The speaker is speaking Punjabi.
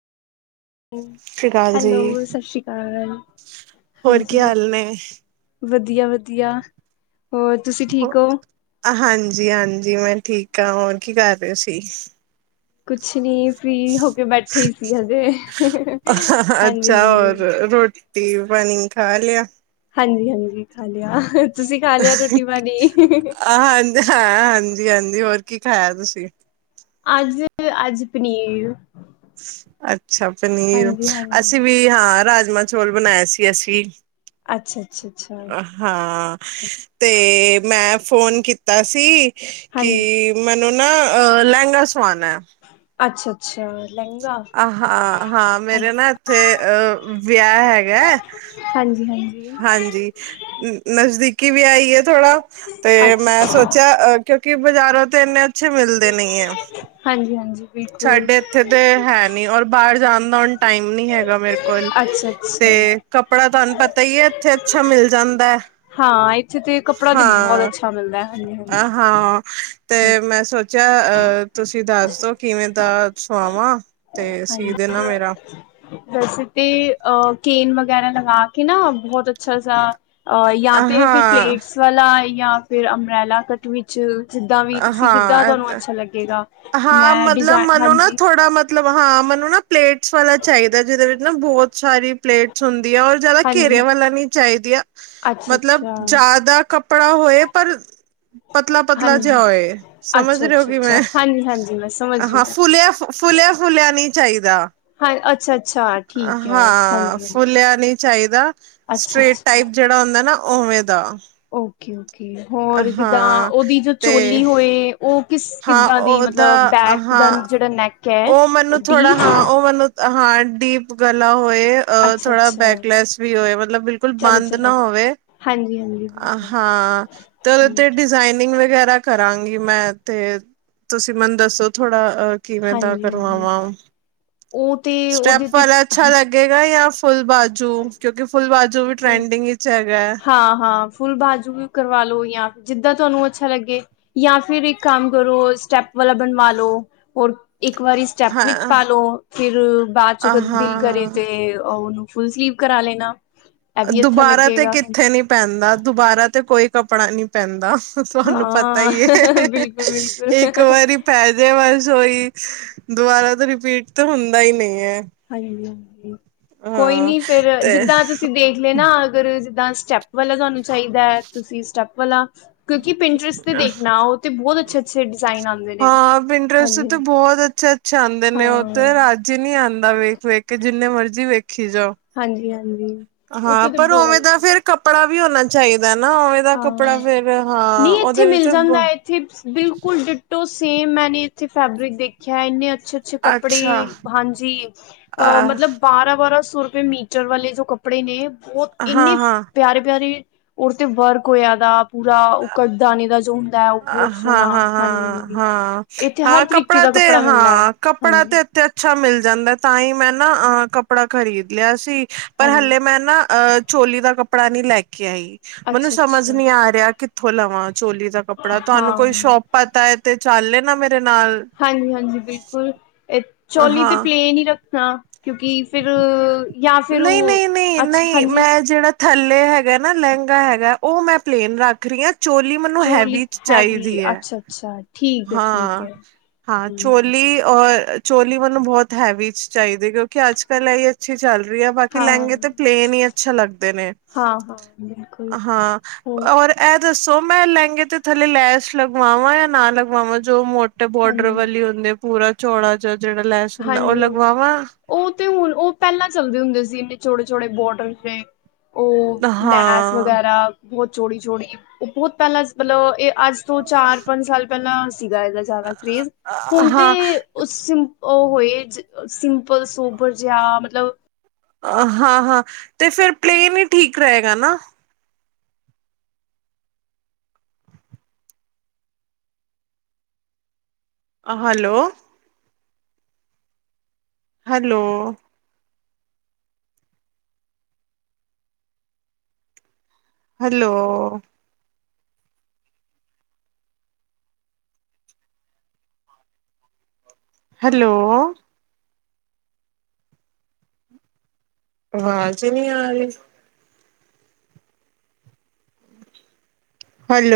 ਸਤਿ ਸ਼੍ਰੀ ਅਕਾਲ ਜੀ। ਹੈਲੋ। ਸਾਸ਼੍ਰੀ ਕਾਲ। ਹੋਰ ਕੀ ਹਾਂਜੀ। ਹਾਲ ਨੇ? ਵਧੀਆ-ਵਧੀਆ। ਹੋਰ ਤੁਸੀਂ ਠੀਕ ਓ? ਹਾਂਜੀ-ਹਾਂਜੀ ਮੈਂ ਠੀਕ ਆ। ਹੋਰ ਕੀ ਕਰ ਰਏ ਸੀ? ਕੁਛ ਨੀ ਫਰੀ ਹੋ ਕੇ ਬੈਠੇ ਈ ਸੀ ਹਜੇ। ਹਾਂਜੀ-ਹਾਂਜੀ। ਰੋਟ ਟੀ ਪਾਣੀ ਖਾ ਲਿਆ? ਹਾਂਜੀ-ਹਾਂਜੀ ਖਾ ਲਿਆ। ਤੁਸੀ‌ ਖਾ ਲਿਆ ਰੋਟੀ-ਪਾਣੀ? ਹਾਂ ਹਾਂਜੀ-ਹਾਂਜੀ ਹੋਰ ਕੀ ਖਾਇਆ ਤੁਸੀ? ਅੱਜ-ਅੱਜ ਪਨੀਰ। ਅੱਛਾ ਪਨੀਰ। ਹਾਂਜੀ ਹਾਂਜੀ ਅਸੀ ਵੀ ਹਾਂ ਰਾਜਮਾਂ ਚੋਲ ਬਨਾਏ ਸੀ ਅਸੀ। ਅੱਛਾ, ਅੱਛਾ, ਅੱਛਾ ਹਾਂ ਤੇ ਮੈਂ ਫੋਨ ਕੀਤਾ ਸੀ ਕਿ ਹਾਂਜੀ ਮੈਨੂੰ ਨਾ ਅ ਲੈਗਾਂ ਸਵਾਨਾ ਐ ਅੱਛਾ-ਅੱਛਾ ਲੈਂਗਾ ਆ ਹਾਂ-ਹਾਂ ਮੇਰੇ ਨਾ ਇੱਥੇ ਅ ਵਿਆਹ ਹੈਗਾ ਐ ਹਾਂਜੀ-ਹਾਂਜੀ ਹਾਂਜੀ ਨਜ਼ਦੀਕੀ ਵੀ ਆਈ ਐ ਥੋੜ੍ਹਾ ਤੇ ਅੱਛਾ ਮੈਂ ਅੱਛਾ ਸੋਚਿਆ ਅ ਕਿਉਂਕਿ ਬਾਜ਼ਾਰੋਂ ਤੇ ਇੰਨੇ ਅੱਛੇ ਮਿਲਦੇ ਨਈ ਐ। ਹਾਂਜੀ-ਹਾਂਜੀ ਸਾਡੇ ਇੱਥੇ ਤੇ ਹੈ ਨੀ ਔਰ ਬਾਰ ਜਾਨ ਦਾ ਹੁਣ ਟਾਈਮ ਨੀ ਹੈਗਾ ਮੇਰੇ ਕੋਲ ਅੱਛਾ ਅੱਛਾ ਤੇ ਕੱਪੜਾ ਤੁਆਨ ਪਤਾ ਇਏ ਇੱਥੇ ਅੱਛਾ ਮਿਲ ਜਾਂਦਾ ਐ ਹਾਂ ਇੱਥੇ ਤੇ ਕੱਪੜਾ ਤੇ ਬੋਤ ਅੱਛਾ ਮਿਲਦਾ ਐ ਹਾਂਜੀ, ਹਾ ਹਾਂ ਤੇ ਮੈਂ ਸੋਚਿਆ ਅ ਤੁਸੀਂ ਦੱਸ ਦੋ ਕਿਵੇਂ ਦਾ ਸੁਆਵਾਂ ਹਾਂਜੀ ਤੇ ਸੀ ਹਾਂਜੀ ਦੇਨਾ ਮੇਰਾ ਵੈਸੇ ਤੇ ਅ ਕੇਨ ਵਗੈਰਾ ਲਗਾ ਕੇ ਨਾ ਬਹੁਤ ਅੱਛਾ ਸਾ ਅ ਯਾ ਤੇ ਫਿਰ ਹਾਂ ਪਲੇਟਸ ਵਾਲਾ, ਯਾ ਫਿਰ ਅੰਬ੍ਰੈਲਾ ਕਟ ਵਿੱਚ ਜਿੱਦਾ ਵੀ ਤੁਸੀਂ ਜਿੱਦਾ ਹਾਂ ਤੁਆਨੂੰ ਅੱਛਾ ਲੱਗੇਗਾ ਹਾਂ ਮੈਂ ਮਤਲਬ ਡਿਜ਼ਾਇਨ ਮਨੂੰ ਨਾ ਹਾਂਜੀ ਥੋੜਾ ਮਤ ਮਤਲਬ ਹਾਂ ਮੈਨੂੰ ਨਾ ਪਲੇਟਸ ਵਾਲਾ ਚਾਈਦਾ ਜਿਦੇ ਵਿੱਚ ਨਾ ਬੋਤ ਸਾਰੀ ਪਲੇਟਸ ਹੁੰਦੀ ਆ ਔਰ ਜ਼ਿਆਦਾ ਹਾਂਜੀ ਘੇਰੇਆਂ ਵਾਲਾ ਨੀ ਚਾਈਦੀਆਂ ਅੱਛਾ ਮਤਲਬ ਅੱਛਾ ਜ਼ਾਦਾ ਕੱਪੜਾ ਹੋਏ ਪਰ ਪਤਲਾ-ਪਤਲਾ ਹਾਂਜੀ ਜੇਯਾ ਓਏ ਸਮਝ ਅੱਛਾ ਰਹੇ ਔ ਅੱਛਾ ਕਿ ਅੱਛਾ ਮੈਂ ਹਾਂਜੀ ਹਾਂਜੀ ਮੈਂ ਸਮਝ ਗਈ ਫੁੱਲਯਾ, ਫੁੱਲਿਆ, ਫੁੱਲਿਆ ਨੀ ਚਾਈਦਾ। ਹਾਂ ਅੱਛਾ ਅੱਛਾ ਠੀਕ ਹੈ ਹਾਂ ਹਾਂਜੀ ਹਾਂਜੀ ਫੁਲਿਆ ਨੀ ਚਾਈਦਾ ਅੱਛਾ ਸਟ੍ਰੇਟ ਅੱਛਾ ਟਾਈਪ ਜੇੜਾ ਹੁੰਦਾ ਨਾ ਓਵੇਂ ਦਾ ਓਕੇ, ਓਕੇ ਹੋਰ ਜਿੱਦਾਂ ਹਾਂ ਉਦੀ ਜੋ ਤੇ ਚੋਲੀ ਹੋਏ ਓ ਕਿਸ ਹਾਂ ਕਿੱਦਾਂ ਦੀ ਮਤਲਬ ਬੈਕ ਦਾ ਜੇੜਾ ਨੈਕ ਐ ਓ ਮੈਨੂੰ ਥੋੜਾ ਹਾਂ ਓ ਮੈਨੂੰ ਅ ਹਾਂ ਡੀਪ ਗਲਾ ਹੋਏ ਅ ਅੱਛਾ ਥੋੜਾ ਅੱਛਾ ਬੈਕਲੈਸ ਵੀ ਹੋਵੇ ਮਤਲਬ ਬਿਲਕੁਲ ਬੰਦ ਨਾ ਹੋਵੇ। ਹਾਂਜੀ-ਹਾਂਜੀ। ਹਾਂ ਓਦੇਤੇ ਡਿਜ਼ਾਈਨਿੰਗ ਵਗੈਰਾ ਕਰਾਂਗੀ ਮੈਂ ਤੇ, ਤੁਸੀਂ ਮੈਨੂੰ ਦੱਸੋ ਥੋੜਾ ਅਹ ਕੀ ਹੈ ਹਾਂਜੀ ਹਾਂਜੀ ਕਰਵਾਵਾਂ, ਉਹ ਤੇ ਉਹਦੇ ਸਟੈਪ ਤੇ ਵਾਲਾ ਅੱਛਾ ਲੱ ਗੇਗਾ ਜਾਂ ਫੁੱਲ ਬਾਜੂ, ਕਿਉਂਕਿ ਫੁੱਲ ਬਾਜੂ ਵੀ ਫੁੱਲ ਟਰੈਂਡਿੰਗ ਵਿੱਚ ਹੈਗਾ ਹੈ ਹਾਂ ਹਾਂ ਫੁੱਲ ਬਾਜੂ ਵੀ ਕਰਵਾ ਲਓ, ਜਾਂ ਜਿੱਦਾਂ ਤੁਹਾਨੂੰ ਅੱਛਾ ਲੱਗੇ ਜਾਂ ਫਿਰ ਇੱਕ ਕੰਮ ਕਰੋ, ਸਟੈਪ ਵਾਲਾ ਬਣਵਾ ਲੋ ਹੋਰ ਇੱਕ ਵਾਰੀ ਚੈਪ ਵਿੱਚ ਹਾਂ ਪਾਲੋ, ਫਿਰ ਬਾਅਦ ਚ ਕਦੇ ਦਿਲ ਕਰੇ ਹਾਂ ਤੇ ਉਹਨੂੰ ਫੁੱਲ ਸਲੀਵ ਕਰਾ ਲੈਣਾ ਇਹ ਵੀ ਅੱਛਾ ਦੁਬਾਰਾ ਤੇ ਲੱਗੇਗਾ ਹਾਂ ਕਿੱਥੇ ਨੀ ਪੈਂਦਾ, ਦੁਬਾਰਾ ਤੇ ਕੋਈ ਕੱਪੜਾ ਨੀ ਪੈਂਦਾ ਤੁਆਨੂੰ ਪਤਾਈ ਐਂ, ਬਿਲਕੁਲ ਇੱਕ ਬਿਲਕੁਲ ਵਾਰੀ ਪੈਜੇ ਵਸ ਔਈ, ਦੁਬਾਰਾ ਤੇ ਰਿਪੀਟ ਤੇ ਹੁੰਦਾ ਈ ਨੀ ਐ। ਹਾਂਜੀ ਹਾਂ, ਕੋਈ ਨੀ ਫੇਰ ਤੇ ਜਿੱਦਾਂ ਤੁਸੀਂ ਦੇਖ ਲੇਨਾ ਅਗਰ ਦਾਂ ਸਟੈਪ ਵਾਲਾ ਤੁਆਨੂੰ ਚਾਈਦਾ ਐ, ਤੁਸੀਂ ਸਟੈਪ ਵਾਲਾ ਕਿਉਂਕਿ ਪਿੰਟਰਸ ਤੇ ਦੇਖਨਾ ਉਹ ਤੇ ਬੋਤ ਅੱਛੇ-ਅੱਛੇ ਡਿਜ਼ਾਇਨ ਆਂਦੇ ਨੇ ਹਾਂਜੀ ਛਾਂਦੇ ਹਾਂ ਨੇ ਉ ਤੇ, ਰਜ ਹੀ ਨੀਂ ਆਂਦਾ ਵੇਖ-ਵੇਖ ਕੇ, ਜਿੰਨੇ ਮਰਜ਼ੀ ਵੇਖੀ ਜਾਓ ਹਾਂਜੀ, ਹਾਂਜੀ ਉੱਥੇ ਹਾਂ ਤੇ ਪਰ ਉਵੇਂ ਦਾ ਬਹੁਤ ਫਿਰ ਕੱਪੜਾ ਵੀ ਹੋਨਾ ਚਾਈਦਾ ਨਾ ਉਵੇਂ ਦਾ ਕੱਪੜਾ ਹਾਂ ਫੇਰ ਹਾਂ ਉਦੇ ਵਿੱਚ ਚਿਪਸ ਬਿਲਕੁਲ ਡਿਟੋ ਸੇਮ ਮੈਨੇ ਇੱਥੇ ਫੈਬਰਿਕ ਦੇਖਿਆ ਇੰਨੇ ਅੱਛ ਅੱਛੇ-ਅੱਛੇ ਕੱਪੜੇ ਅੱਛਾ ਹਾਂਜੀ, ਅ ਮਤਲਬ ਬਾਰਾਂ, ਬਾਰਾਂ ਸੌ ਰੁਪਏ ਮੀਟਰ ਵਾਲੇ ਜੋ ਕੱਪੜੇ ਨੇ, ਬੋਤ ਇੰਨੇ ਹਾਂ-ਹਾਂ ਪਿਆਰੇ-ਪਿਆਰੇ ਤੇ ਵਰਕ ਹੋਇਆ ਦਾ ਪੂਰਾ ਉਹ ਕਰ ਦਾਨਣੇ ਦਾ ਜੋ ਹੁੰਦਾ ਹੈ, ਉਹ ਹਾਂ, ਬਹੁਤ ਸੋਹਣਾ ਹਾਂ, ਹਾਂਜੀ ਹਾਂ, ਹਾਂਜੀ ਹਾਂ। ਇੱਥੇ ਹਾਂ ਹਰ ਤਰੀਕੇ ਕੀ ਦਾ ਤੇ ਕੱਪੜਾ ਮਿਲਦਾ ਹੈ ਹਾਂ ਕੱਪੜਾ ਹਾਂਜੀ ਤੇ ਅੱਛਾ ਮਿਲ ਜਾਂਦਾ, ਤਾਂ ਹੀ ਮੈਂ ਨਾ ਅਹ ਕੱਪੜਾ ਖ਼ਰੀਦ ਲਿਆ ਸੀ ਪਰ ਹਾਂਜੀ ਹਲੇ ਮੈਂ ਨਾ ਅ, ਚੋਲੀ ਦਾ ਕੱਪੜਾ ਨਹੀਂ ਲੈ ਕੇ ਆਈ ਮੈਨੂੰ ਅੱਛਾ ਸਮਝ ਅੱਛਾ ਨੀ ਆ ਰਿਹਾ ਕਿੱਥੋਂ ਲਵਾਂ ਚੋਲੀ ਦਾ ਕੱਪੜਾ, ਤੁਹਾਨੂੰ ਕੋਈ ਹਾਂ ਸ਼ੋਪ ਪਤਾ ਹੈ ਤੇ ਚੱਲੇ ਨਾ ਮੇਰੇ ਨਾਲ ਹਾਂਜੀ ਹਾਂਜੀ ਬਿਲਕੁਲ, ਚੋਲੀ ਤਾਂ ਹਾਂ। ਪਲੇਨ ਹੀ ਰੱਖਣਾ ਕਿਉਂਕਿ ਫਿਰ ਜਾਂ ਫਿਰ ਨਹੀਂ ਉਹ ਨਹੀਂ ਨਹੀਂ ਅੱਛਾ ਨਹੀਂ ਹਾਂਜੀ ਮੈਂ ਜਿਹੜਾ ਥੱਲੇ ਹੈਗਾ ਨਾ ਲਹਿੰਗਾ ਹੈਗਾ, ਉਹ ਮੈਂ ਪਲੇਨ ਰੱਖ ਰਹੀ ਹਾਂ ਚੋਲੀ ਮੈਨੂੰ ਚੋਲੀ ਹੈਵੀ ਚ ਹੈਵੀ ਚਾਹੀਦੀ ਹੈ, ਅੱਛਾ-ਅੱਛਾ ਠੀਕ ਹੈ ਠੀਕ ਹਾਂ ਹੈ। ਹਾਂ ਹਾਂਜੀ-ਹਾਂਜੀ। ਚੋਲੀ ਔਰ ਚੋਲੀ ਮੈਂਨੂੰ ਬਹੁਤ ਹੈਵੀ ਚਾਹੀਦੀ, ਕਿਉਂਕਿ ਅੱਜ ਕੱਲ ਇਹ ਅੱਛੀ ਚੱਲ ਰਹੀ ਐ, ਬਾਕੀ ਲਹਿੰਗੇ ਤੇ ਪਲੇਨ ਹੀ ਅੱਛਾ ਲੱਗਦੇ ਨੇ ਹਾਂ ਹਾਂ ਬਿਲਕੁਲ ਹਾਂ ਹੋਰ ਔਰ ਇਹ ਦੱਸੋ ਮੈਂ ਲਹਿੰਗੇ ਤੇ ਥੱਲੇ ਲੈਸ਼ ਲਗਵਾਵਾਂ ਜਾਂ ਨਾ ਲਗਵਾਵਾਂ, ਜੋ ਮੋ ਬੋਰਡਰ ਹਾਂਜੀ। ਵਾਲੀ ਹੁੰਦੇ ਆ, ਪੂਰਾ ਚੌਲਾ ਜਿਹਾ ਜਿਹੜਾ ਲੈਸ ਹੁੰਦਾ ਉਹ ਹਾਂਜੀ ਹਾਂਜੀ, ਲਗਵਾਵਾਂ ਉਹ ਤੇ ਹੁਣ ਉਹ ਪਹਿਲਾਂ ਚੱਲਦੇ ਹੁੰਦੇ ਸੀ, ਇਨੇ ਛੋੜੇ ਛੋੜੇ ਬੋਡਰ ਨੇ ਉਹ ਲੈਸ ਹਾਂ ਵਗੈਰਾ ਬਹੁਤ ਛੋੜੀ ਛੋੜੀ, ਉਹ ਬਹੁਤ ਪਹਿਲਾਂ ਮਤਲਬ ਇਹ ਅੱਜ ਤੋਂ ਚਾਰ ਪੰਜ ਸਾਲ ਪਹਿਲਾਂ ਸੀਗਾ, ਇਹਦਾ ਜ਼ਿਆਦਾ ਕਰੇਜ, ਹੁਣ ਤੇ ਹਾਂ ਉਸ ਉਹ ਹੋਏ, ਸਿੰਪਲ ਸੋਬਰ ਜਿਹਾ, ਮਤਲਬ ਹਾਂ ਹਾਂ, ਤੇ ਫਿਰ ਪਲੇਨ ਹੀ ਠੀਕ ਰਹੇਗਾ ਨਾ ਹੈਲੋ ਹੈਲੋ ਹੈਲੋ ਹੈਲੋ ਆਵਾਜ਼ ਈ ਨਹੀਂ ਆ ਰਹੀ। ਹੈਲੋ